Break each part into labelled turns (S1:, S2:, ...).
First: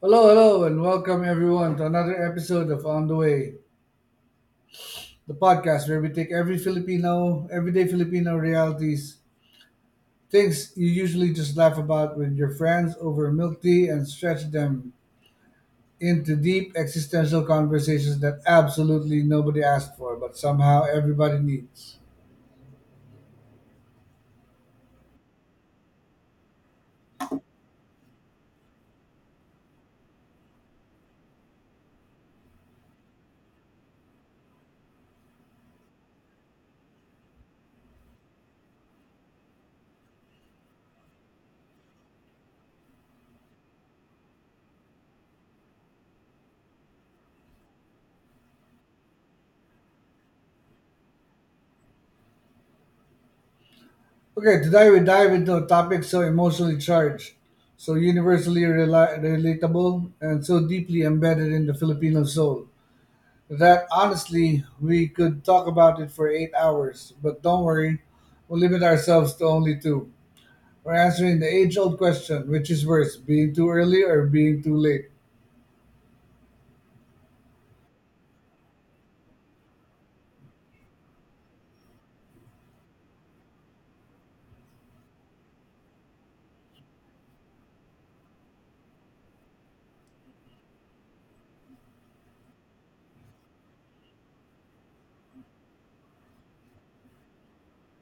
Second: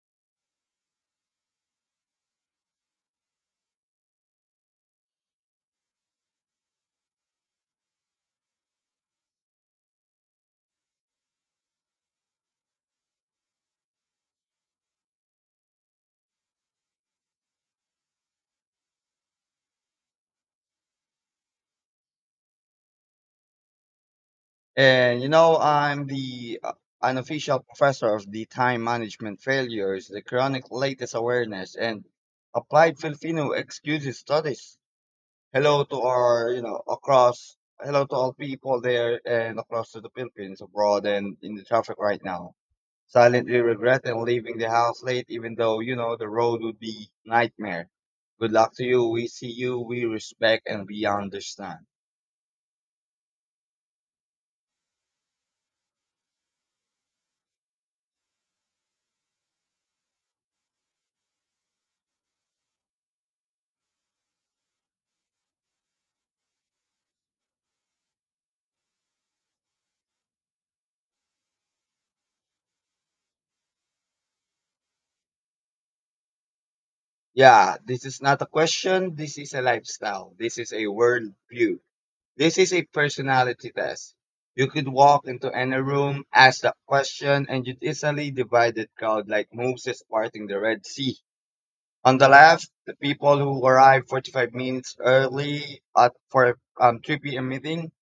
S1: Hello, hello, and welcome everyone to another episode of On the Way, the podcast where we take every Filipino, everyday Filipino realities, things you usually just laugh about with your friends over milk tea, and stretch them into deep existential conversations that absolutely nobody asked for, but somehow everybody needs.
S2: And I'm the unofficial professor of the time management failures, the chronic latest awareness, and applied Filipino excuses studies. Hello to all people there and across to the Philippines abroad and in the traffic right now. Silently regretting leaving the house late, even though the road would be nightmare. Good luck to you. We see you, we respect, and we understand.
S1: Okay, today we dive into a topic so emotionally charged, so universally relatable, and so deeply embedded in the Filipino soul. That honestly, we could talk about it for 8 hours, but don't worry, we'll limit ourselves to only two. We're answering the age old question: which is worse, being too early or being too late?
S2: Yeah, this is not a question. This is a lifestyle. This is a worldview. This is a personality test. You could walk into any room, ask that question, and you'd easily divide the crowd like Moses parting the Red Sea. On the left, the people who arrive 45 minutes early at for 3 p.m. meeting,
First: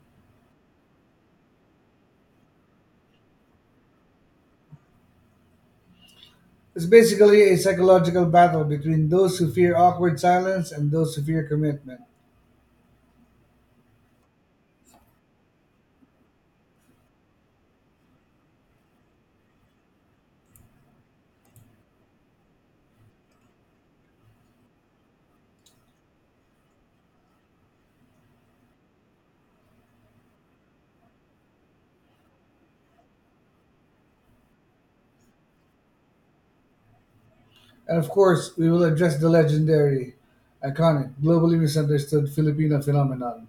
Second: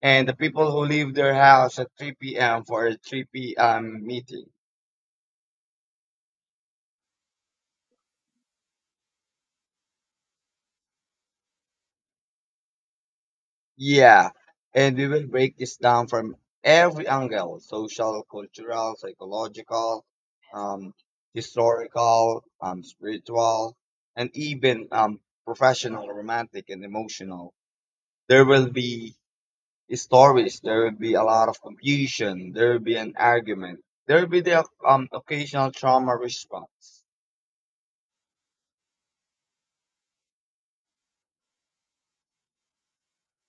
S2: and the people who leave their house at 3 p.m. for a 3 p.m. meeting.
S1: It's basically a psychological battle between those who fear awkward silence and those who fear commitment.
S2: Yeah, and we will break this down from every angle, social, cultural, psychological, um, historical, spiritual, and even professional, romantic, and emotional. There will be stories, there will be a lot of confusion, there will be an argument, there will be the occasional trauma response.
S1: And of course, we will address the legendary, iconic, globally misunderstood Filipino phenomenon.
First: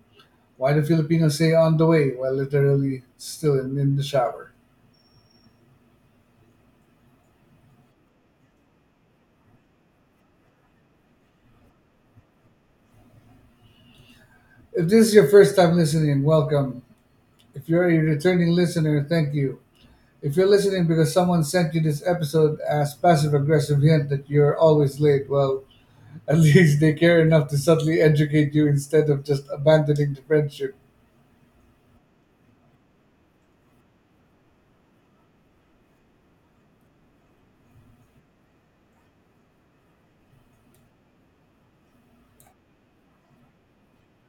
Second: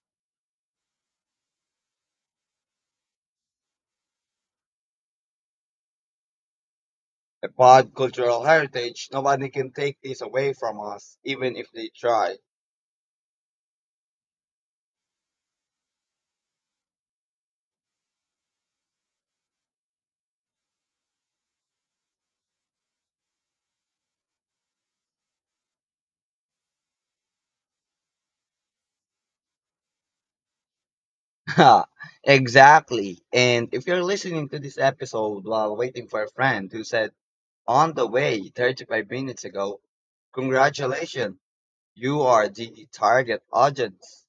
S1: Why do Filipinos say on the way while literally still in the shower?
S2: About cultural heritage, nobody can take this away from us, even if they try.
S1: If this is your first time listening, welcome. If you're a returning listener, thank you. If you're listening because someone sent you this episode as passive aggressive hint that you're always late, well, at least they care enough to subtly educate you instead of just abandoning the friendship.
S2: Ha, exactly. And if you're listening to this episode while waiting for a friend who said on the way 35 minutes ago, congratulations, you are the target audience.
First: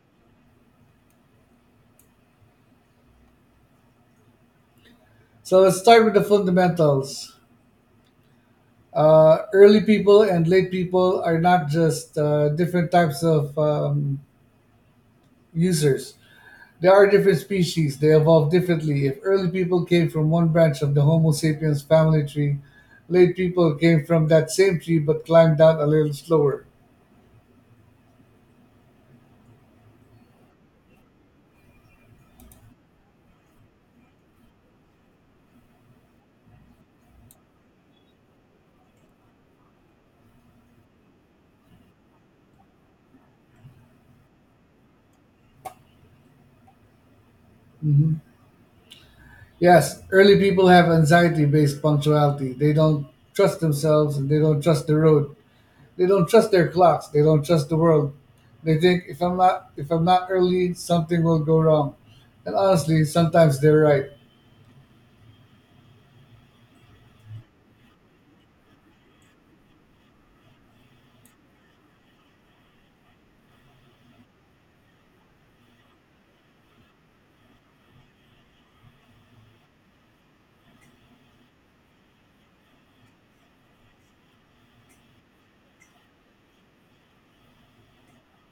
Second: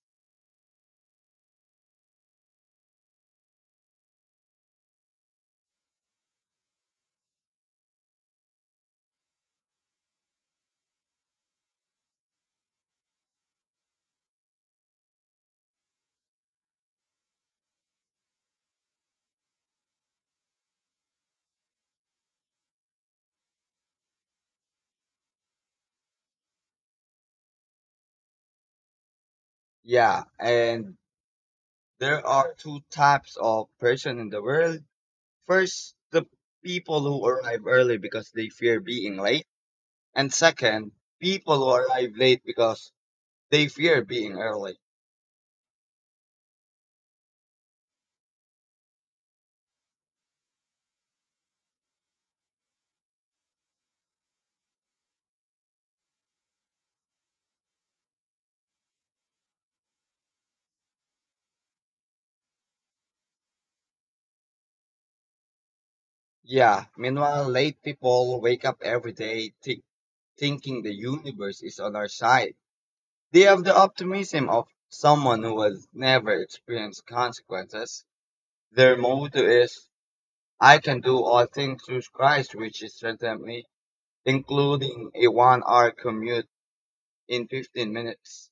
S1: So let's start with the fundamentals. Early people and late people are not just different types of users. There are different species, they evolved differently. If early people came from one branch of the Homo sapiens family tree, late people came from that same tree but climbed down a little slower.
S2: Yeah, and there are two types of person in the world. First, the people who arrive early because they fear being late, and second, people who arrive late because they fear being early.
S1: Yes, early people have anxiety based punctuality. They don't trust themselves and they don't trust the road. They don't trust their clocks. They don't trust the world. They think, if I'm not early, something will go wrong. And honestly, sometimes they're right.
S2: Yeah, meanwhile, late people wake up every day, thinking the universe is on our side. They have the optimism of someone who has never experienced consequences. Their motto is, I can do all things through Christ, which is certainly including a 1 hour commute in 15 minutes.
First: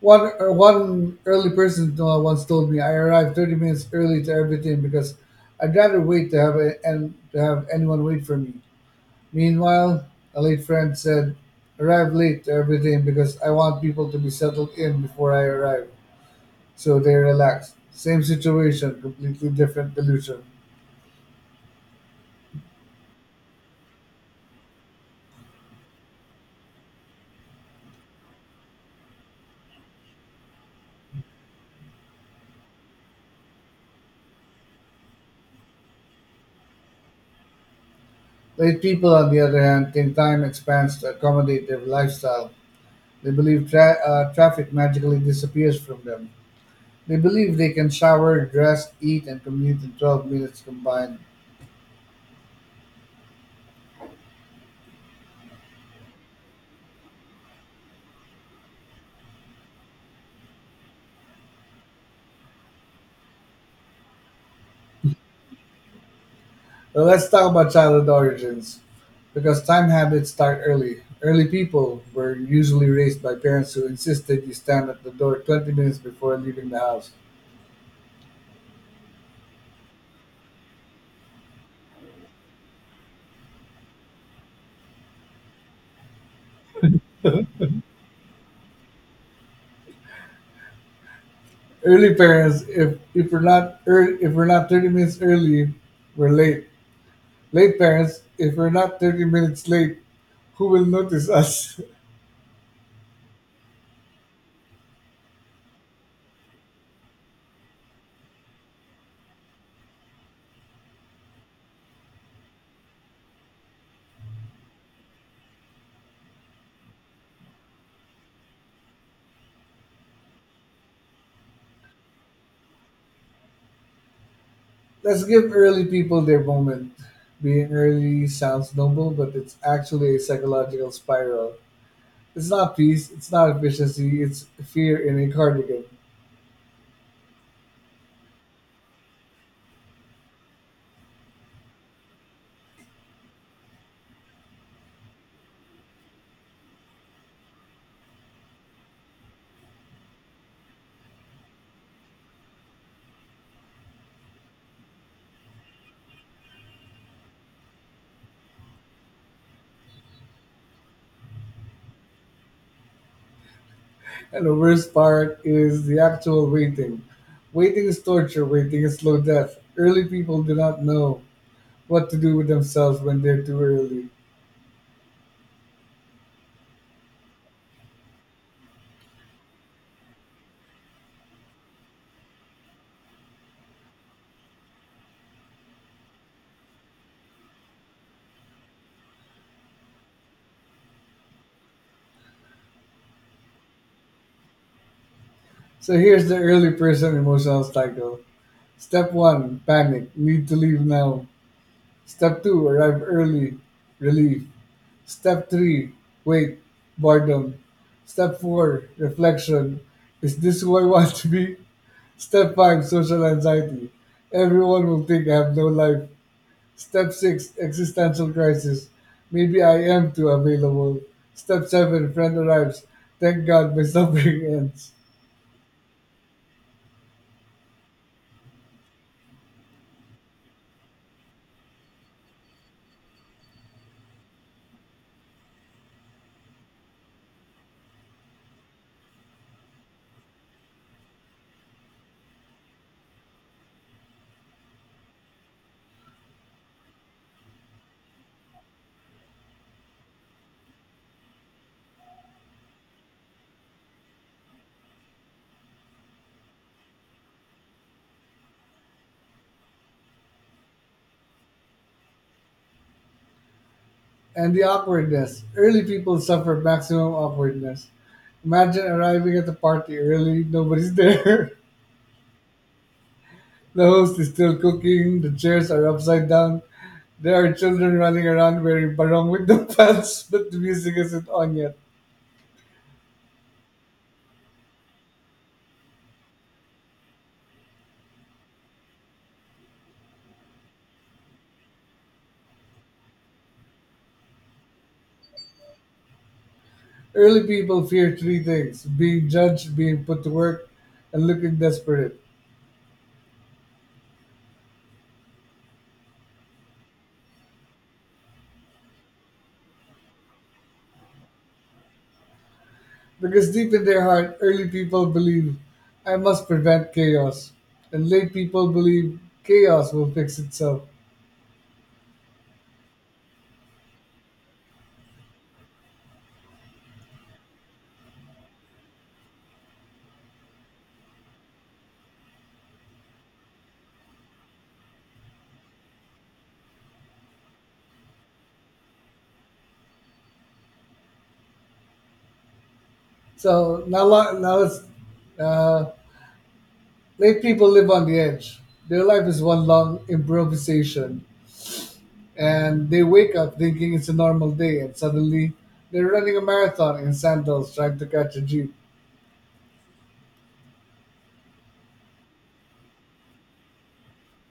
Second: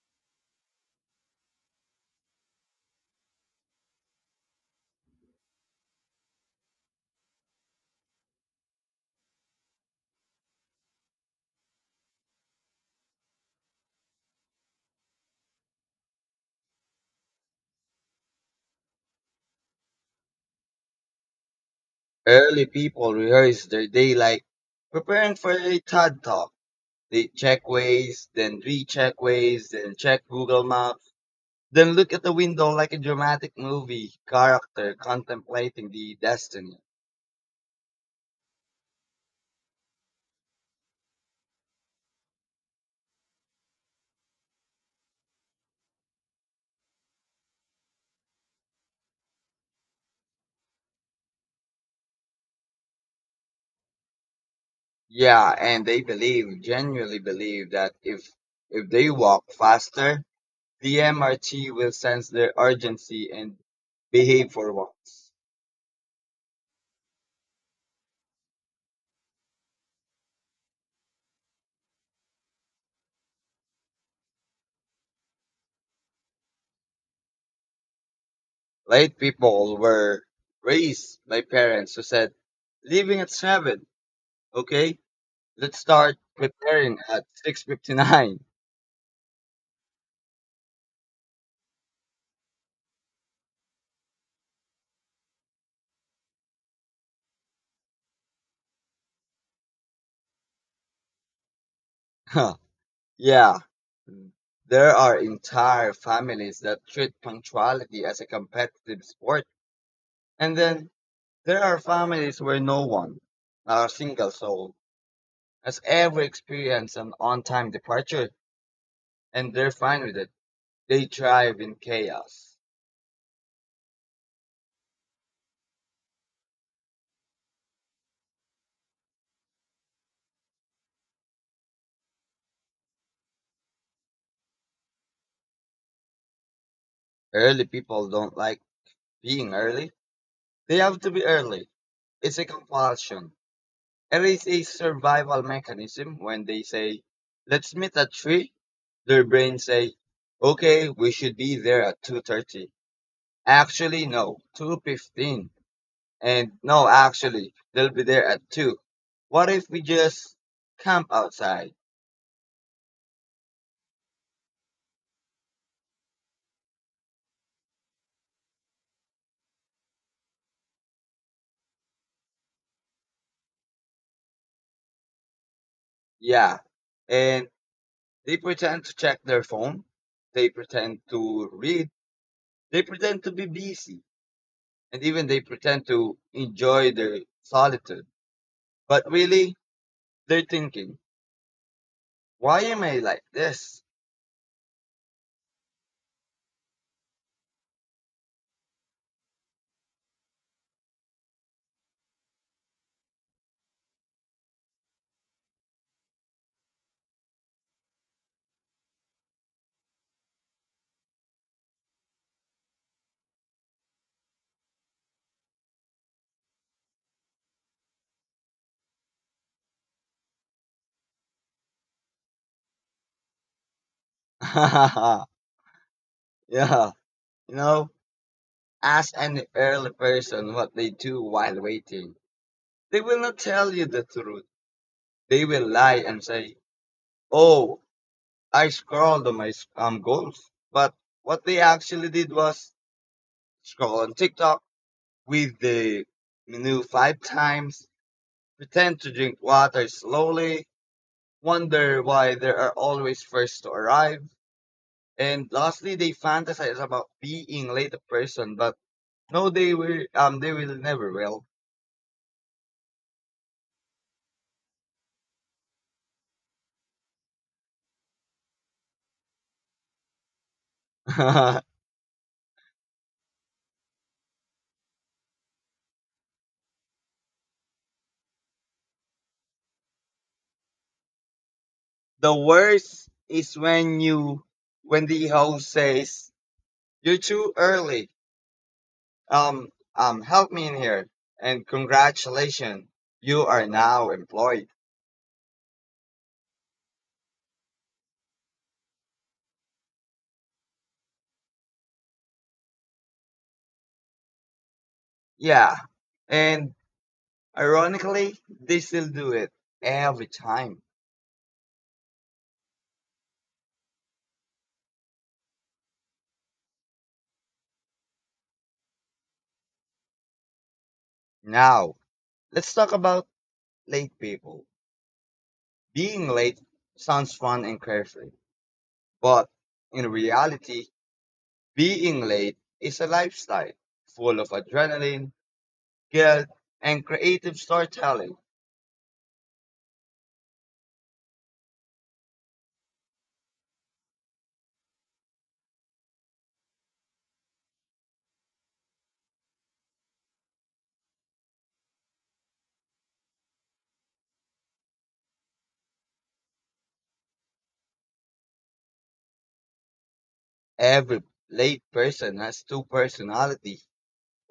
S1: One early person once told me, I arrived 30 minutes early to everything because I'd rather wait to have a, and to have anyone wait for me. Meanwhile, a late friend said, "Arrive late to everything because I want people to be settled in before I arrive, so they relax." Same situation, completely different delusion.
S2: Early people rehearse their day like preparing for a TED talk. They check ways, then recheck ways, then check Google Maps. Then look at the window like a dramatic movie character contemplating the destiny.
S1: Late people, on the other hand, think time expands to accommodate their lifestyle. They believe traffic magically disappears from them. They believe they can shower, dress, eat, and commute in 12 minutes combined.
S2: Yeah, and they believe, genuinely believe that if they walk faster, the MRT will sense their urgency and behave for once.
S1: But let's talk about childhood origins. Because time habits start early. Early people were usually raised by parents who insisted you stand at the door 20 minutes before leaving the house.
S2: Late people were raised by parents who said, "Leaving at seven, okay? Let's start preparing at 6:59."
S1: Early parents: if we're not 30 minutes early, we're late. Late parents: if we're not 30 minutes late, who will notice us?
S2: Yeah, there are entire families that treat punctuality as a competitive sport, and then there are families where no one, not a single soul, has ever experienced an on time departure, and they're fine with it. They thrive in chaos.
S1: Let's give early people their moment. Being early sounds noble, but it's actually a psychological spiral. It's not peace, it's not efficiency, it's fear in a cardigan.
S2: Early people don't like being early, they have to be early. It's a compulsion. It is a survival mechanism. When they say, let's meet at 3, their brains say, okay, we should be there at 2:30. Actually, no, 2:15. And no, actually, they'll be there at 2. What if we just camp outside?
S1: And the worst part is the actual waiting. Waiting is torture, waiting is slow death. Early people do not know what to do with themselves when they're too early.
S2: Yeah. And they pretend to check their phone. They pretend to read. They pretend to be busy. And even they pretend to enjoy their solitude. But really, they're thinking, why am I like this?
S1: So here's the early person emotional cycle. Step one, panic, need to leave now. Step two, arrive early, relief. Step three, wait, boredom. Step four, reflection. Is this who I want to be? Step five, social anxiety. Everyone will think I have no life. Step six, existential crisis. Maybe I am too available. Step seven, friend arrives. Thank God my suffering ends.
S2: Yeah, you know, ask any early person what they do while waiting. They will not tell you the truth. They will lie and say, "Oh, I scrolled on my goals," but what they actually did was scroll on TikTok with the menu five times, pretend to drink water slowly, wonder why there are always first to arrive, and lastly, they fantasize about being late a person, but no, they will. They will never will.
S1: And the awkwardness. Early people suffer maximum awkwardness. Imagine arriving at the party early, nobody's there.
S2: The
S1: The host is still cooking, the chairs are upside down, there are children running around wearing barong with the pants, but the music isn't on yet.
S2: worst is when when the host says you're too early. Um, Help me in here, and congratulations, you are now employed.
S1: Early people fear three things: being judged, being put to work, and looking desperate.
S2: Yeah, and ironically, they still do it every time.
S1: Because deep in their heart, early people believe, I must prevent chaos. And late people believe chaos will fix itself.
S2: Now, let's talk about late people. Being late sounds fun and carefree, but in reality, being late is a lifestyle full of adrenaline, guilt, and creative storytelling.
S1: Now it's, uh, late people live on the edge. Their life is one long improvisation. And they wake up thinking it's a normal day, and suddenly they're running a marathon in sandals trying to catch a jeep.
S2: Every late person has two personalities.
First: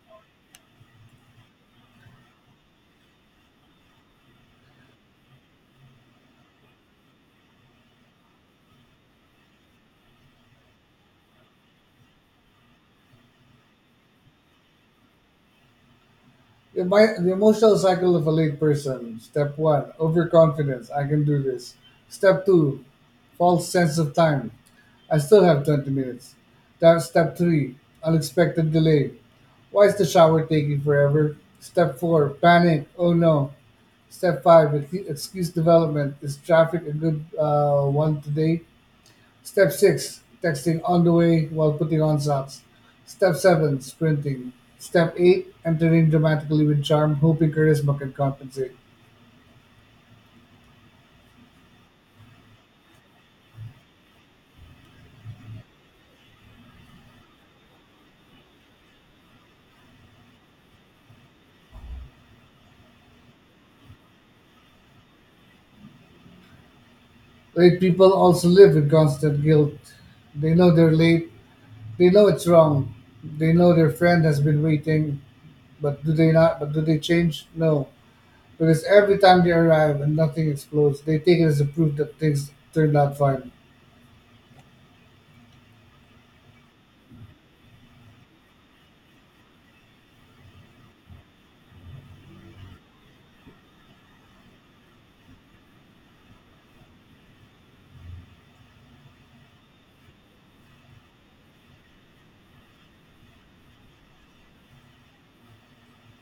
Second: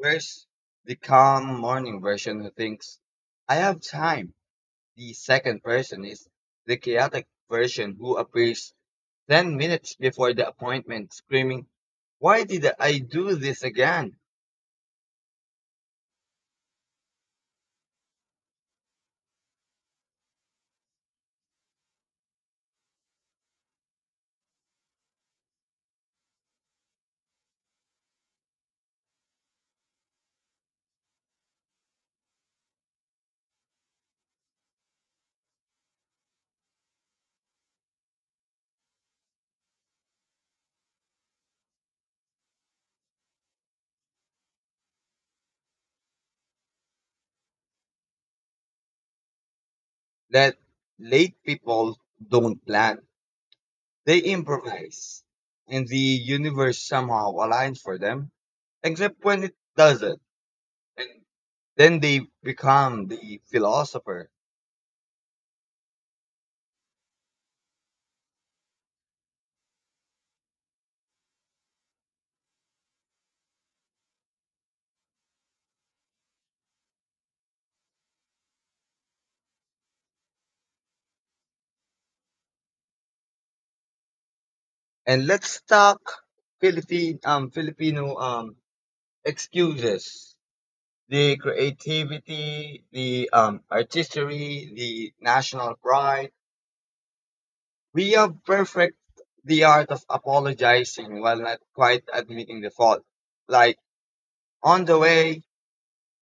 S2: First, the calm morning version who thinks, I have time. The second person is the chaotic version who appears 10 minutes before the appointment screaming, why did I do this again?
S1: The emotional cycle of a late person. Step one, overconfidence. I can do this. Step two, false sense of time. I still have 20 minutes. That's step three, unexpected delay. Why is the shower taking forever? Step four, panic. Oh no. Step five, excuse development. Is traffic a good one today? Step 6, texting on the way while putting on socks. Step 7, sprinting. Step 8, entering dramatically with charm, hoping charisma can compensate.
S2: That late people don't plan. They improvise, and the universe somehow aligns for them, except when it doesn't. And then they become the philosopher.
S1: Late people also live with constant guilt. They know they're late. They know it's wrong. They know their friend has been waiting, but do they not? But do they change? No, because every time they arrive and nothing explodes, they take it as a proof that things turned out fine.
S2: And let's talk Philippine Filipino excuses. The creativity, the artistry, the national pride. We have perfect the art of apologizing while not quite admitting the fault. Like on the way,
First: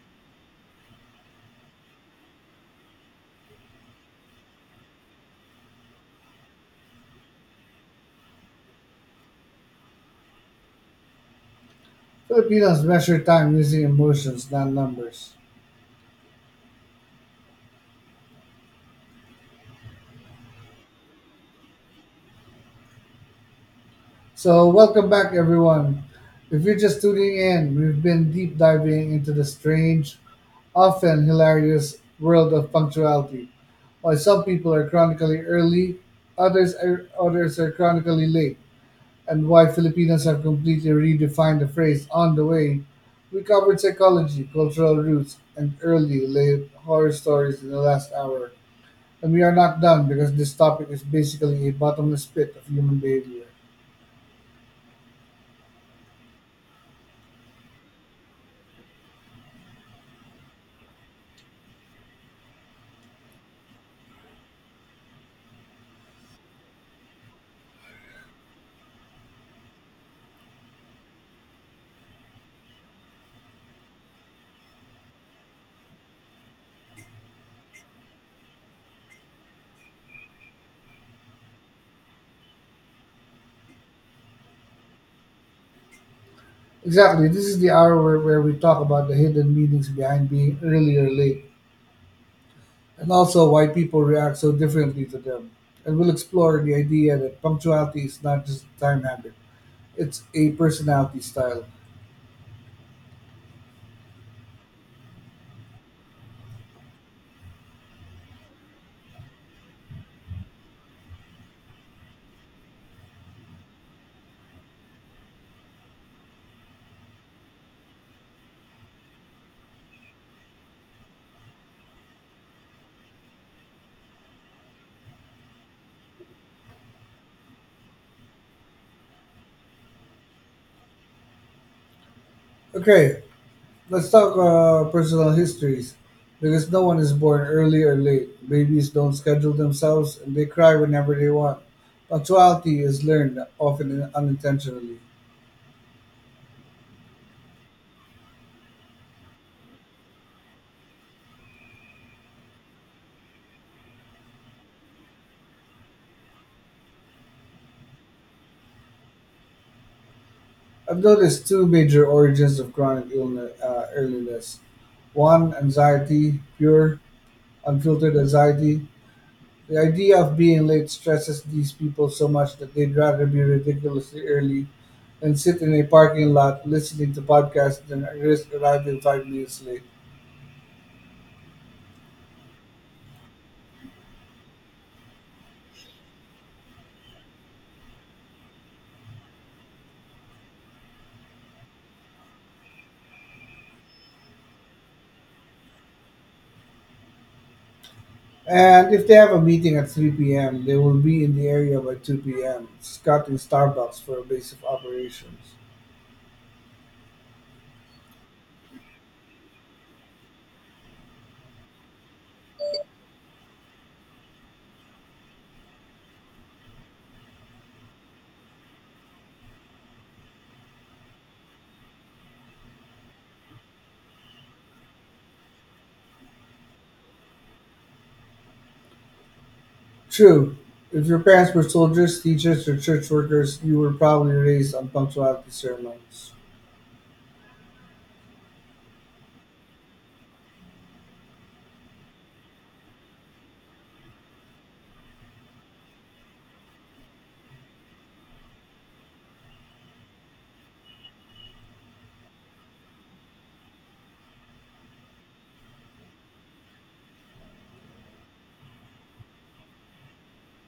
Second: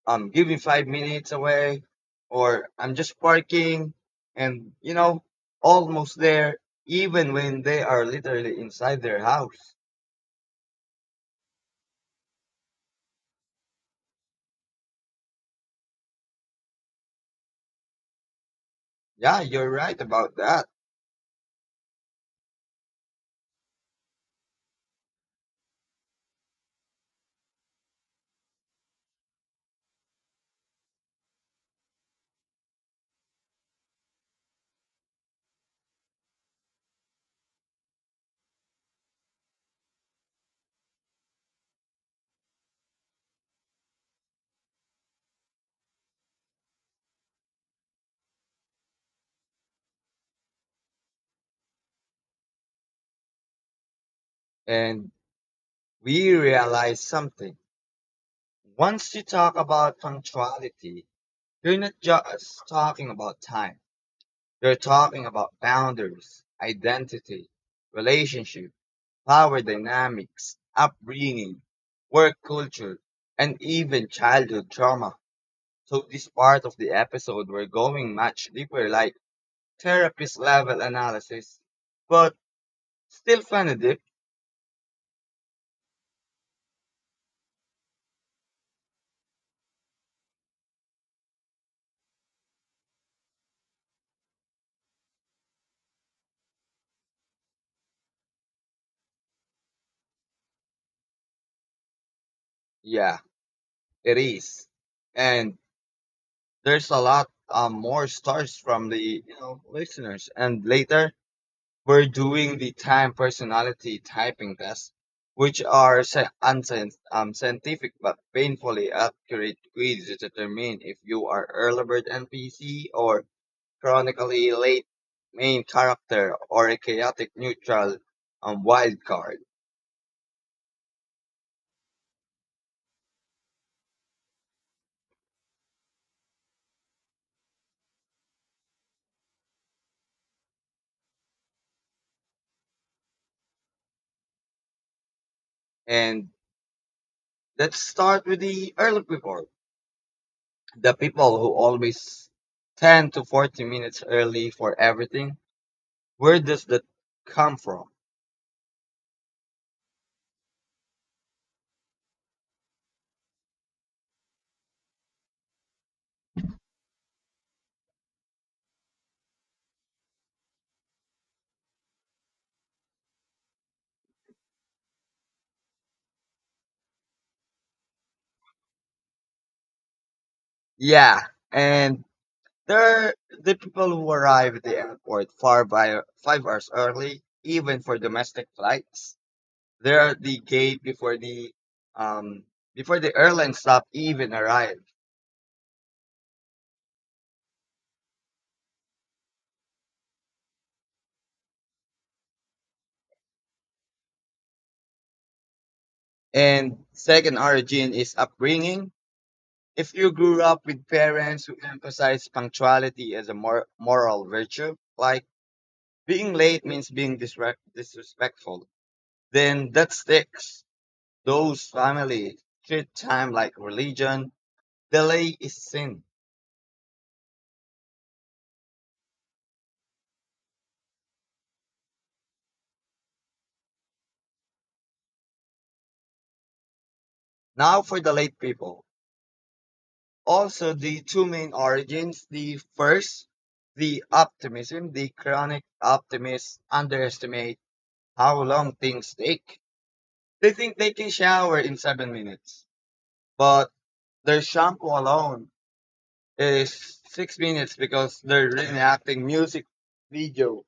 S2: I'm giving 5 minutes away, or I'm just parking, and almost there, even when they are literally inside their house.
S1: Filipinos measure time using emotions, not numbers.
S2: Yeah, you're right about that.
S1: So, welcome back, everyone. If you're just tuning in, we've been deep diving into the strange, often hilarious world of punctuality. Why some people are chronically early, others are chronically late, and why Filipinos have completely redefined the phrase on the way. We covered psychology, cultural roots, and early late horror stories in the last hour. And we are not done because this topic is basically a bottomless pit of human behavior.
S2: And we realize something. Once you talk about punctuality, you're not just talking about time, you're talking about boundaries, identity, relationship, power dynamics, upbringing, work culture, and even childhood trauma. So this part of the episode we're going much deeper, like therapist level analysis. But still kinda deep.
S1: Exactly. This is the hour where we talk about the hidden meanings behind being early or late, and also why people react so differently to them. And we'll explore the idea that punctuality is not just a time habit, it's a personality style.
S2: Yeah, it is. And there's a lot more stars from the listeners. And later we're doing the time personality typing test, which are scientific but painfully accurate quiz to determine if you are early bird NPC or chronically late main character or a chaotic neutral wild card.
S1: Okay, let's talk personal histories. Because no one is born early or late. Babies don't schedule themselves and they cry whenever they want. Punctuality is learned, often unintentionally.
S2: And let's start with the early people. The people who always 10 to 40 minutes early for everything. Where does that come from?
S1: I've noticed two major origins of chronic illness, earliness. One, anxiety, pure, unfiltered anxiety. The idea of being late stresses these people so much that they'd rather be ridiculously early than sit in a parking lot listening to podcasts than risk arriving 5 minutes late.
S2: Yeah, and they're the people who arrive at the airport far by 5 hours early, even for domestic flights. They're at the gate um before the airline stop even arrive.
S1: And if they have a meeting at 3 p.m., they will be in the area by 2 p.m., scouting Starbucks for a base of operations.
S2: And second origin is upbringing. If you grew up with parents who emphasize punctuality as a moral virtue, like being late means being disrespectful, then that sticks. Those families treat time like religion. Delay is sin.
S1: True, if your parents were soldiers, teachers, or church workers, you were probably raised on punctuality sermons.
S2: Now for the late people. Also, the two main origins. The first, the optimism. The chronic optimists underestimate how long things take. They think they can shower in 7 minutes, but their shampoo alone is 6 minutes because they're reenacting music video.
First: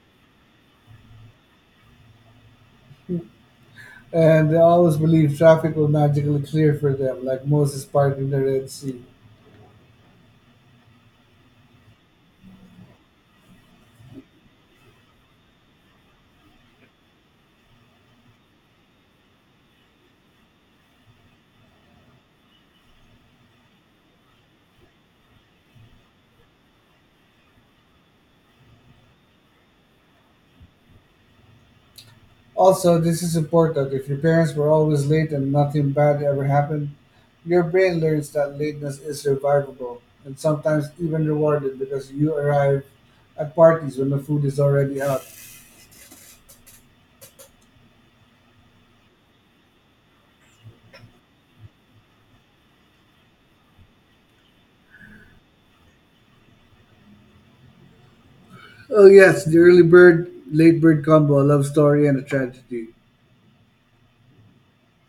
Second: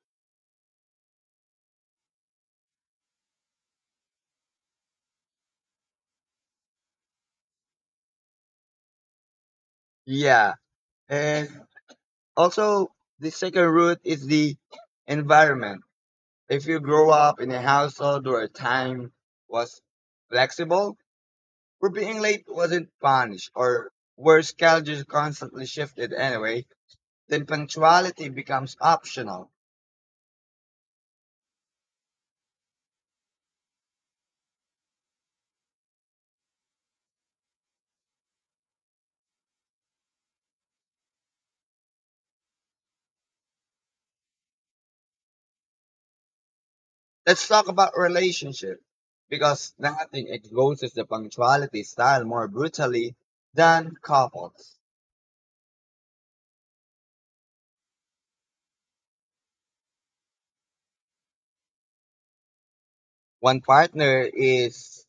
S1: And they always believed traffic will magically clear for them, like Moses parting the Red Sea.
S2: Yeah, and also the second root is the environment. If you grow up in a household where time was flexible, where being late wasn't punished, or where schedules constantly shifted anyway, then punctuality becomes optional.
S1: Also, this is important. If your parents were always late and nothing bad ever happened, your brain learns that lateness is survivable and sometimes even rewarded because you arrive at parties when the food is already out.
S2: Let's talk about relationship because nothing exposes the punctuality style more brutally than couples.
S1: Oh, yes, the early bird, late bird combo, a love story, and a tragedy.
S2: One partner is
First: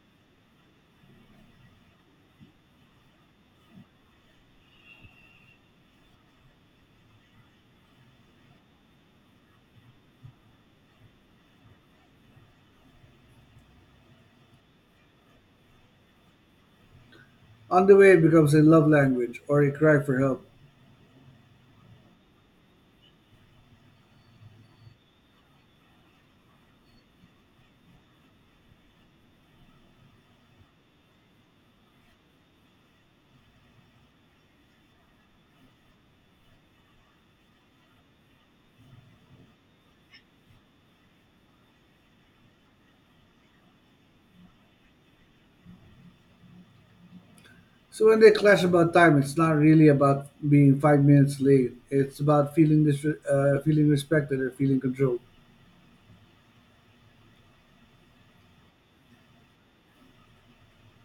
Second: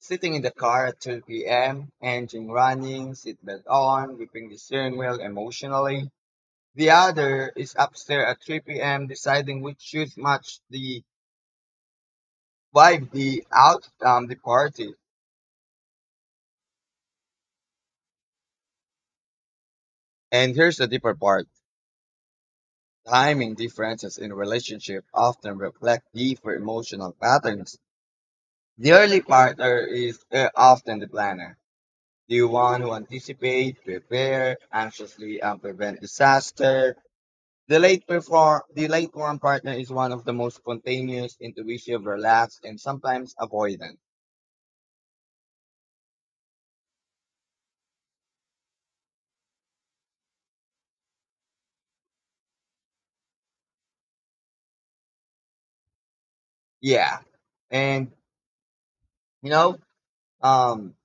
S2: sitting in the car at 2 p.m., engine running, seatbelt on, gripping the steering wheel emotionally. The other is upstairs at 3 p.m. deciding which shoes match the vibe, the party.
S1: On the way, it becomes a love language or a cry for help.
S2: And here's the deeper part. Timing differences in relationship often reflect deeper emotional patterns. The early partner is often the planner, the one who anticipates, prepare anxiously, and prevent disaster. The the late one partner is one of the most spontaneous, intuitive, relaxed, and sometimes avoidant.
S1: So when they clash about time, it's not really about being 5 minutes late. It's about feeling this, feeling respected or feeling controlled.
S2: Yeah, and you know, um,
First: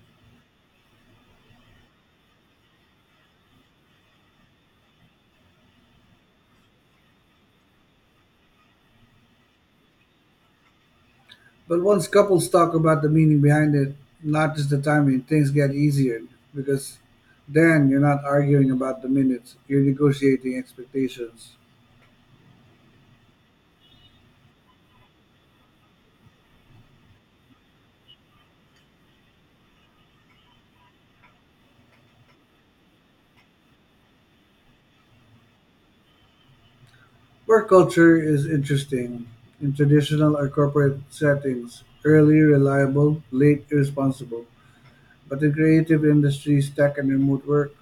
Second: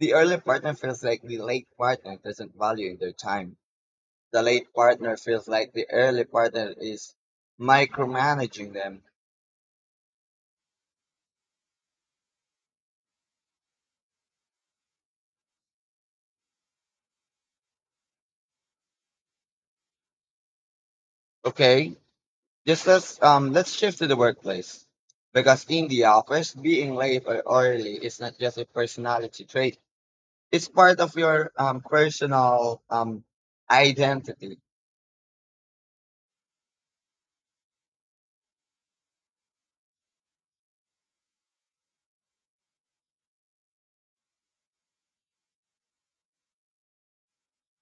S2: the early partner feels like the late partner doesn't value their time. The late partner feels like the early partner is micromanaging them.
S1: But once couples talk about the meaning behind it, not just the timing, things get easier because then you're not arguing about the minutes. You're negotiating expectations.
S2: Okay, just let's shift to the workplace. Because in the office, being late or early is not just a personality trait. It's part of your personal identity.
S1: Work culture is interesting. In traditional or corporate settings, early reliable, late irresponsible. But the creative industries, tech and remote work,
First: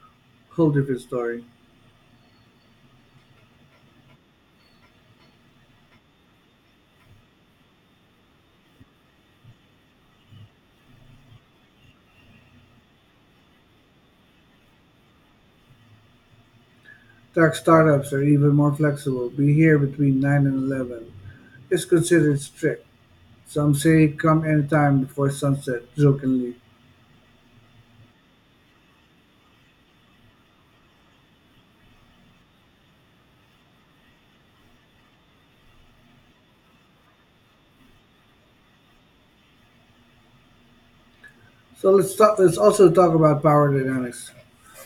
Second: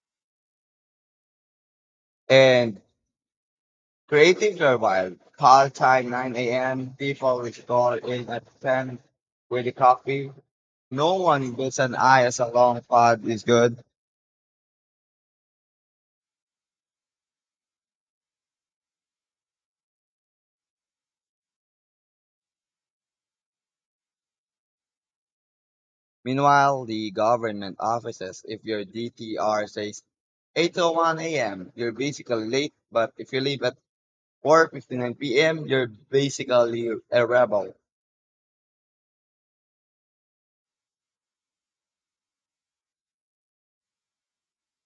S1: whole different story.
S2: And creatives are wild. Call time 9 a.m., people will call in at 10 with a coffee. No one bats an eye as a long pod is good.
S1: Tech startups are even more flexible. Be here between 9 and 11, it's considered strict. Some say come anytime before sunset, jokingly.
S2: Meanwhile, the government offices, if your DTR says 8:01 a.m., you're basically late, but if you leave at 4:59 p.m., you're basically a rebel.
S1: So let's talk, let's also talk about power dynamics.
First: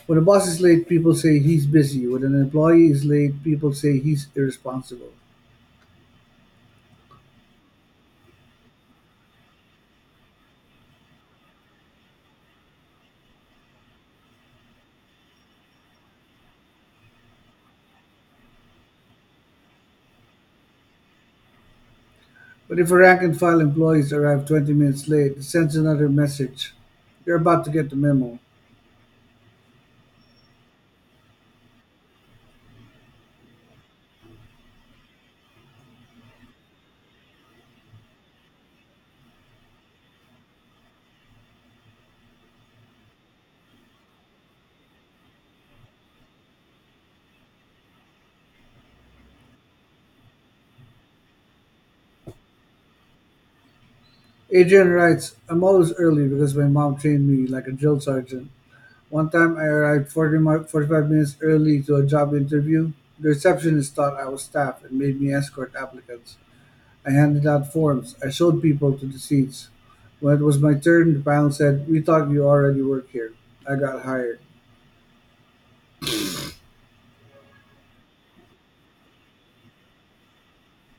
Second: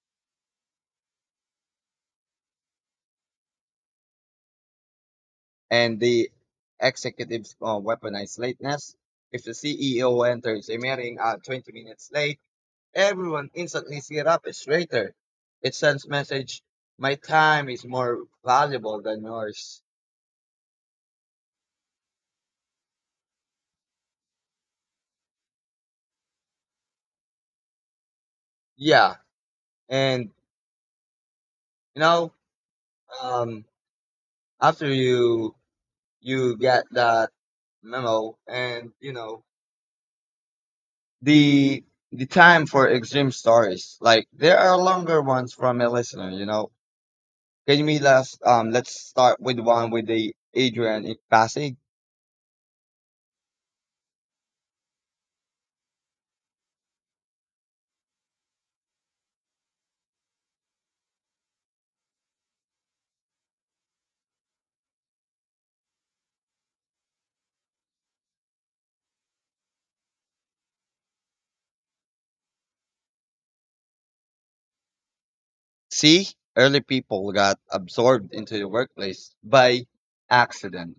S1: When a boss is late, people say he's busy. When an employee is late, people say he's irresponsible.
S2: And the executives weaponize lateness. If the CEO enters a meeting at 20 minutes late, everyone instantly sit up straighter. It sends message, my time is more valuable than yours.
S1: But if a rank and file employees arrive 20 minutes late, it sends another message. You're about to get the memo.
S2: Yeah, and you know, um, after you get that memo, and the time for extreme stories. Like there are longer ones from a listener. Can we last Let's start with one with the Adrian in Pasig.
S1: Adrian writes, I'm always early because my mom trained me like a drill sergeant. One time I arrived 45 minutes early to a job interview. The receptionist thought I was staff and made me escort applicants. I handed out forms. I showed people to the seats. When it was my turn, the panel said, We thought you already work here. I got hired.
S2: See, early people got absorbed into the workplace by accident.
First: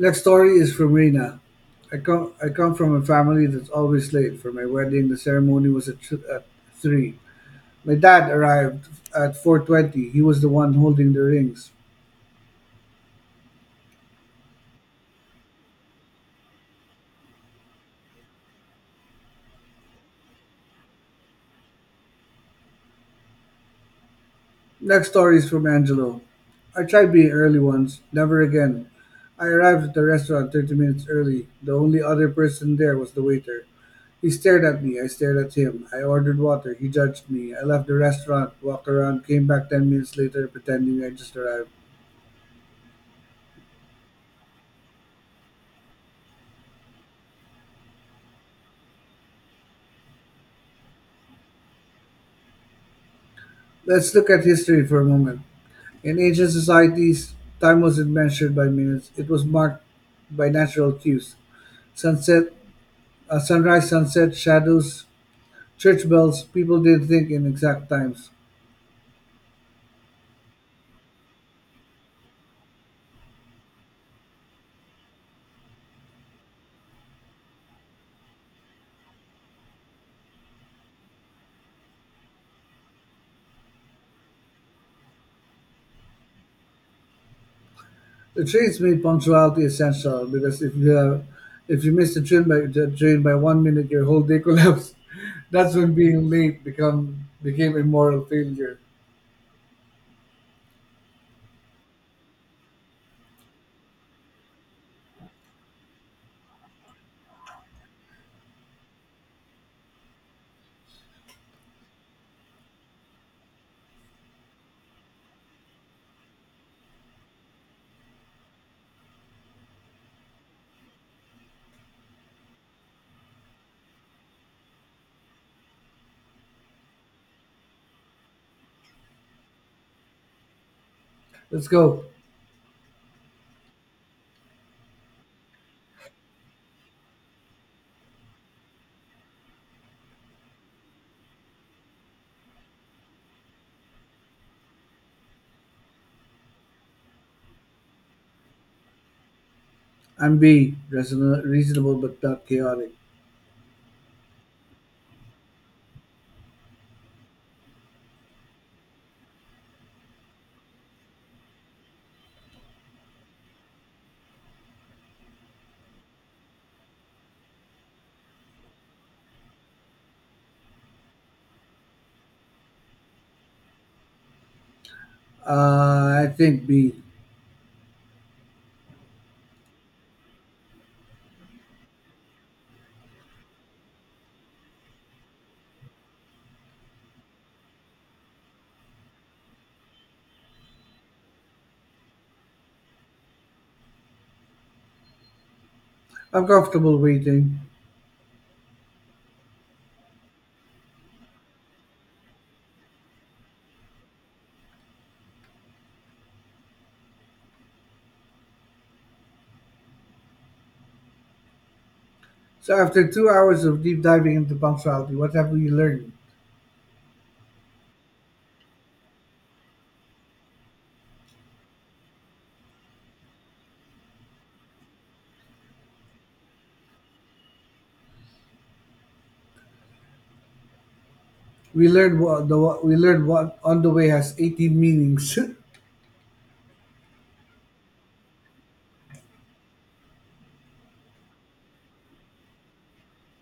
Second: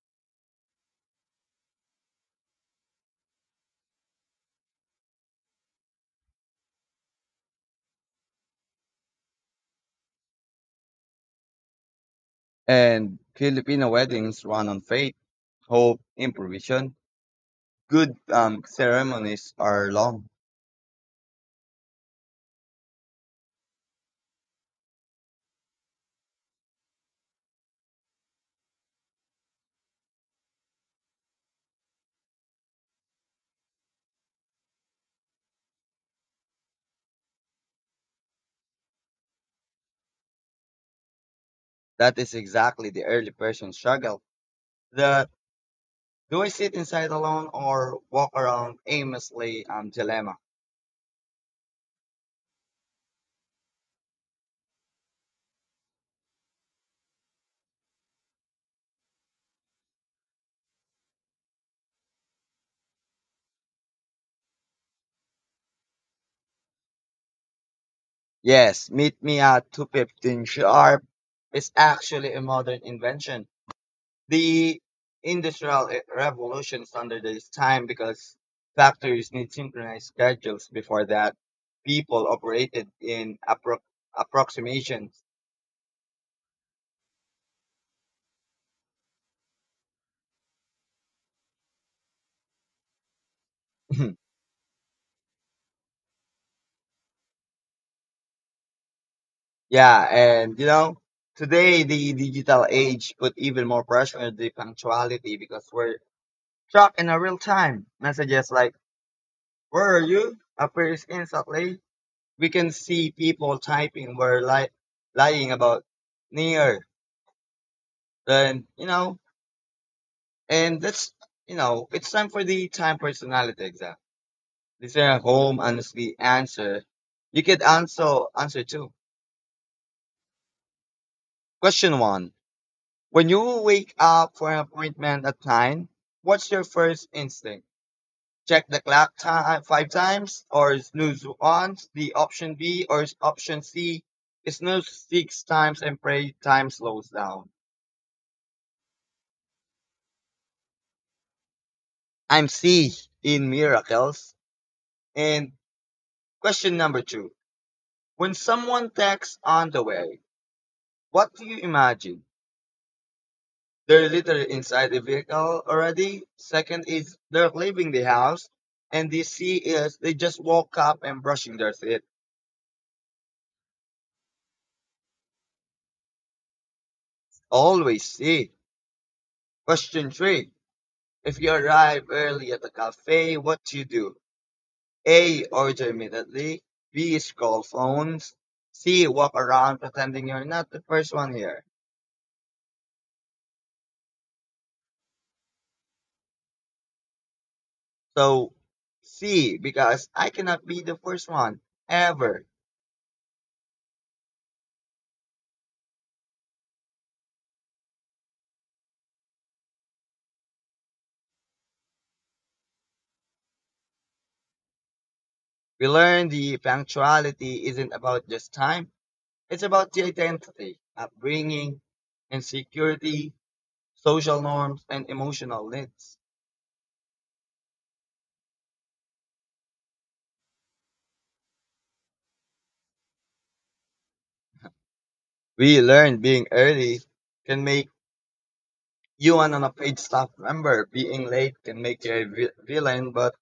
S1: Next story is from Rena. I come from a family that's always late. For my wedding, the ceremony was at, at 3. My dad arrived at 4:20. He was the one holding the rings.
S2: And Filipino weddings run on faith, hope, improvisation. Good ceremonies are long.
S1: Next story is from Angelo. I tried being early once, never again. I arrived at the restaurant 30 minutes early. The only other person there was the waiter. He stared at me, I stared at him. I ordered water, he judged me. I left the restaurant, walked around, came back 10 minutes later pretending I just arrived.
S2: That is exactly the early person struggle. The, do I sit inside alone or walk around aimlessly, dilemma.
S1: Let's look at history for a moment. In ancient societies, time wasn't measured by minutes, it was marked by natural cues: sunset, sunrise, sunset, shadows, church bells. People didn't think in exact times.
S2: Yes, meet me at 2:15 sharp is actually a modern invention. The industrial revolution standardized time because factories need synchronized schedules. Before that, people operated in approximations.
S1: The trains made punctuality essential because if you miss the train by 1 minute, your whole day collapsed. That's when being late become became a moral failure.
S2: Yeah, and today the digital age put even more pressure on the punctuality because we're trapped in a real time messages like, where are you? Appears instantly. We can see people typing were lying about near. Then you know, and that's you know, It's time for the time personality exam. Listener at home honestly answer. You could answer too.
S1: Let's
S2: Question
S1: go.
S2: one. When you wake up for an appointment at nine, what's your first instinct? Check the clock time five times or snooze once, the option B, or is option C, snooze six times and pray time slows down.
S1: I'm B, reasonable but not
S2: I'm
S1: chaotic.
S2: C, in miracles. And question number two. When someone texts on the way, what do you imagine? They're literally inside the vehicle already. Second is they're leaving the house. And the C is they just woke up and brushing their teeth.
S1: I think B.
S2: Always C. Question three. If you arrive early at the cafe, what do you do? A. Order immediately. B. Scroll phones. C. Walk around pretending you're not the first one here.
S1: I'm comfortable waiting.
S2: So, C. Because I cannot be the first one. Ever.
S1: So after 2 hours of deep diving into punctuality, what have we
S2: We
S1: learned?
S2: learned the punctuality isn't about just time. It's about the identity, upbringing, insecurity, social norms, and emotional needs.
S1: We learned what on the way has 18 meanings, and
S2: We learned being early can make you and an unpaid staff member, being late can make you a villain, but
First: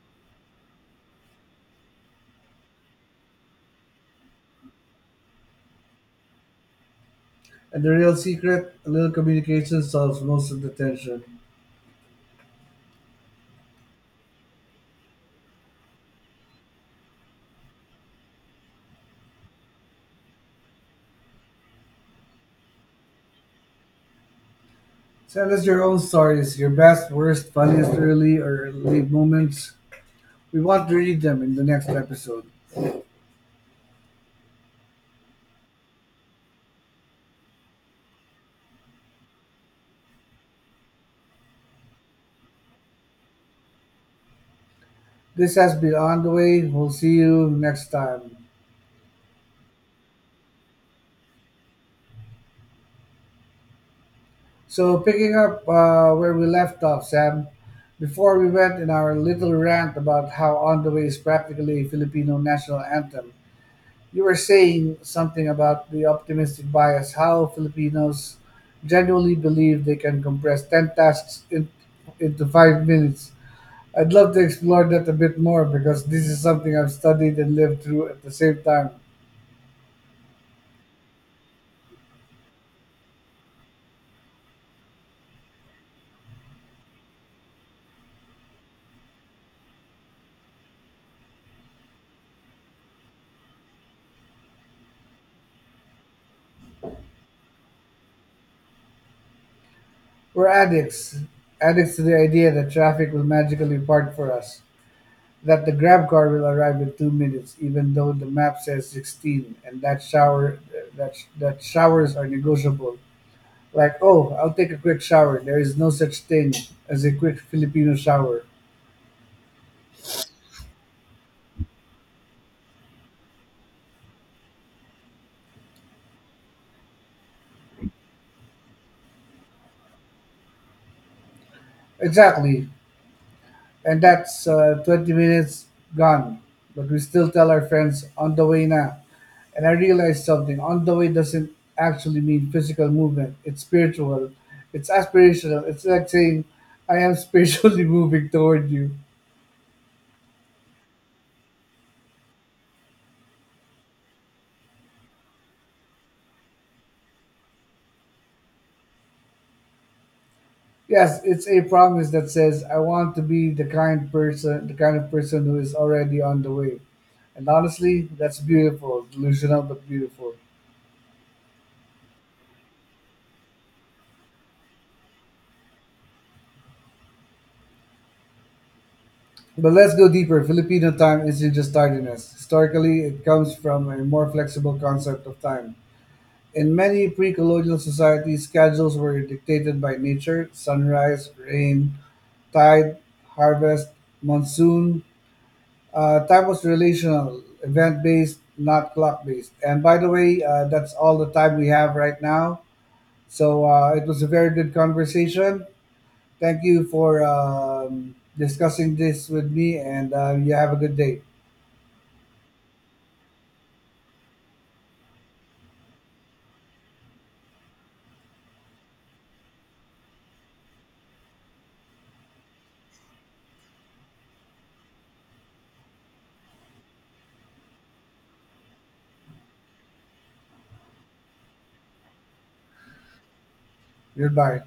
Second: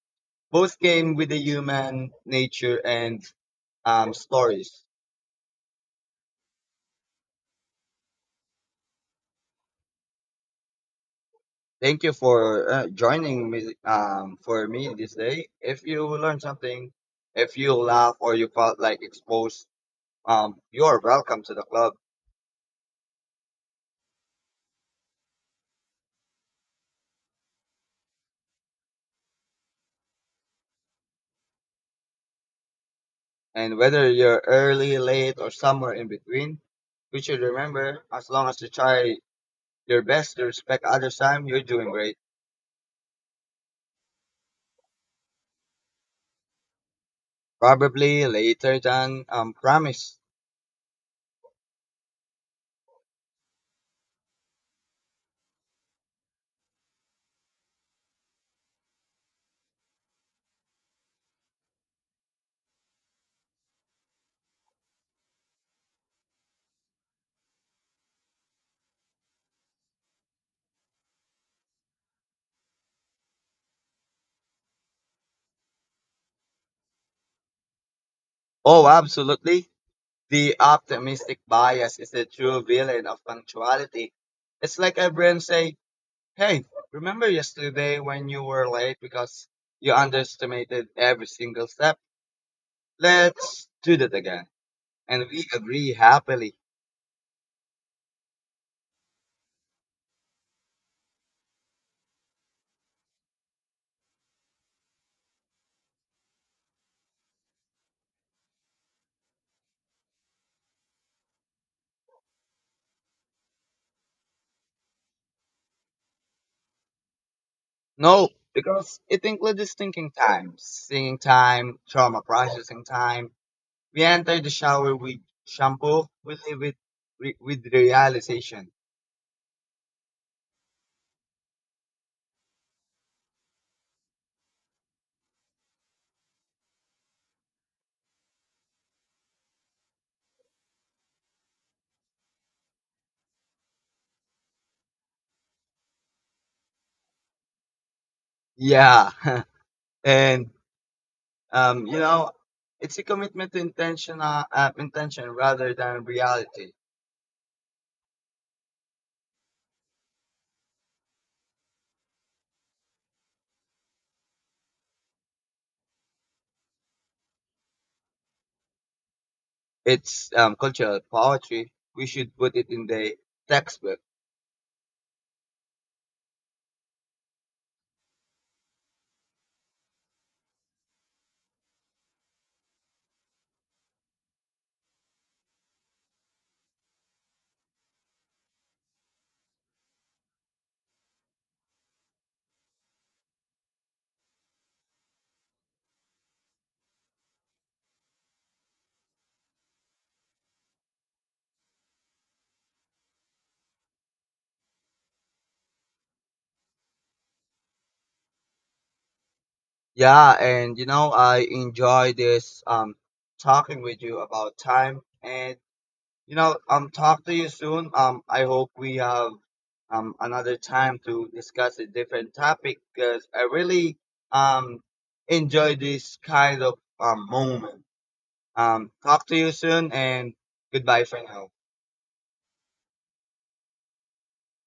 S2: both came with the human nature and stories.
S1: the real secret: a little communication solves most of the tension.
S2: Thank you for joining me for me this day. If you learned something, if you laugh or you felt like exposed, you are welcome to the club.
S1: Send us your own stories, your best, worst, funniest early or late moments. We want to read them in the next episode.
S2: And whether you're early, late, or somewhere in between, we should remember as long as you try your best to respect others' time, you're doing great.
S1: This has been on the way. We'll see you next
S2: Probably
S1: time.
S2: later than promised.
S1: So, picking up where we left off, Sam, before we went in our little rant about how On the Way is practically a Filipino national anthem, you were saying something about the optimistic bias, how Filipinos genuinely believe they can compress 10 tasks into 5 minutes. I'd love to explore that a bit more because this is something I've studied and lived through at the same
S2: Oh,
S1: time.
S2: absolutely. The optimistic bias is the true villain of punctuality. It's like our brain say, hey, remember yesterday when you were late because you underestimated every single step? Let's do that again. And we agree happily.
S1: We're addicts, addicts to the idea that traffic will magically park for us, that the grab car will arrive in 2 minutes, even though the map says 16, and that that showers are negotiable. Like, oh, I'll take a quick shower. There is no such thing as a quick Filipino
S2: No,
S1: shower.
S2: because it includes thinking time, singing time, trauma processing time. We enter the shower with shampoo, we leave it with the realization.
S1: Exactly. And that's 20 minutes gone. But we still tell our friends on the way now. And I realized something: on the way doesn't actually mean physical movement, it's spiritual, it's aspirational. It's like saying, I am spiritually moving toward you.
S2: Yeah, and um, you know, it's a commitment to intention rather than reality.
S1: Yes, it's a promise that says I want to be the kind person, the kind of person who is already on the way. And honestly, that's beautiful, delusional but
S2: It's
S1: beautiful.
S2: cultural poetry. We should put it in the textbook.
S1: But let's go deeper. Filipino time isn't just tardiness. Historically, it comes from a more flexible concept of time. In many pre colonial societies, schedules were dictated by nature: sunrise, rain, tide, harvest, monsoon. Time was relational, event based, not clock based. And by the way, that's all the time we have right now. So it was a very good conversation. Thank you for discussing this with me, and
S2: Yeah,
S1: you have a
S2: and
S1: good day.
S2: I enjoy this talking with you about time, and talk to you soon. I hope we have another time to discuss a different topic because I really um enjoy this kind of moment. Talk to you soon and goodbye for now.
S1: Goodbye.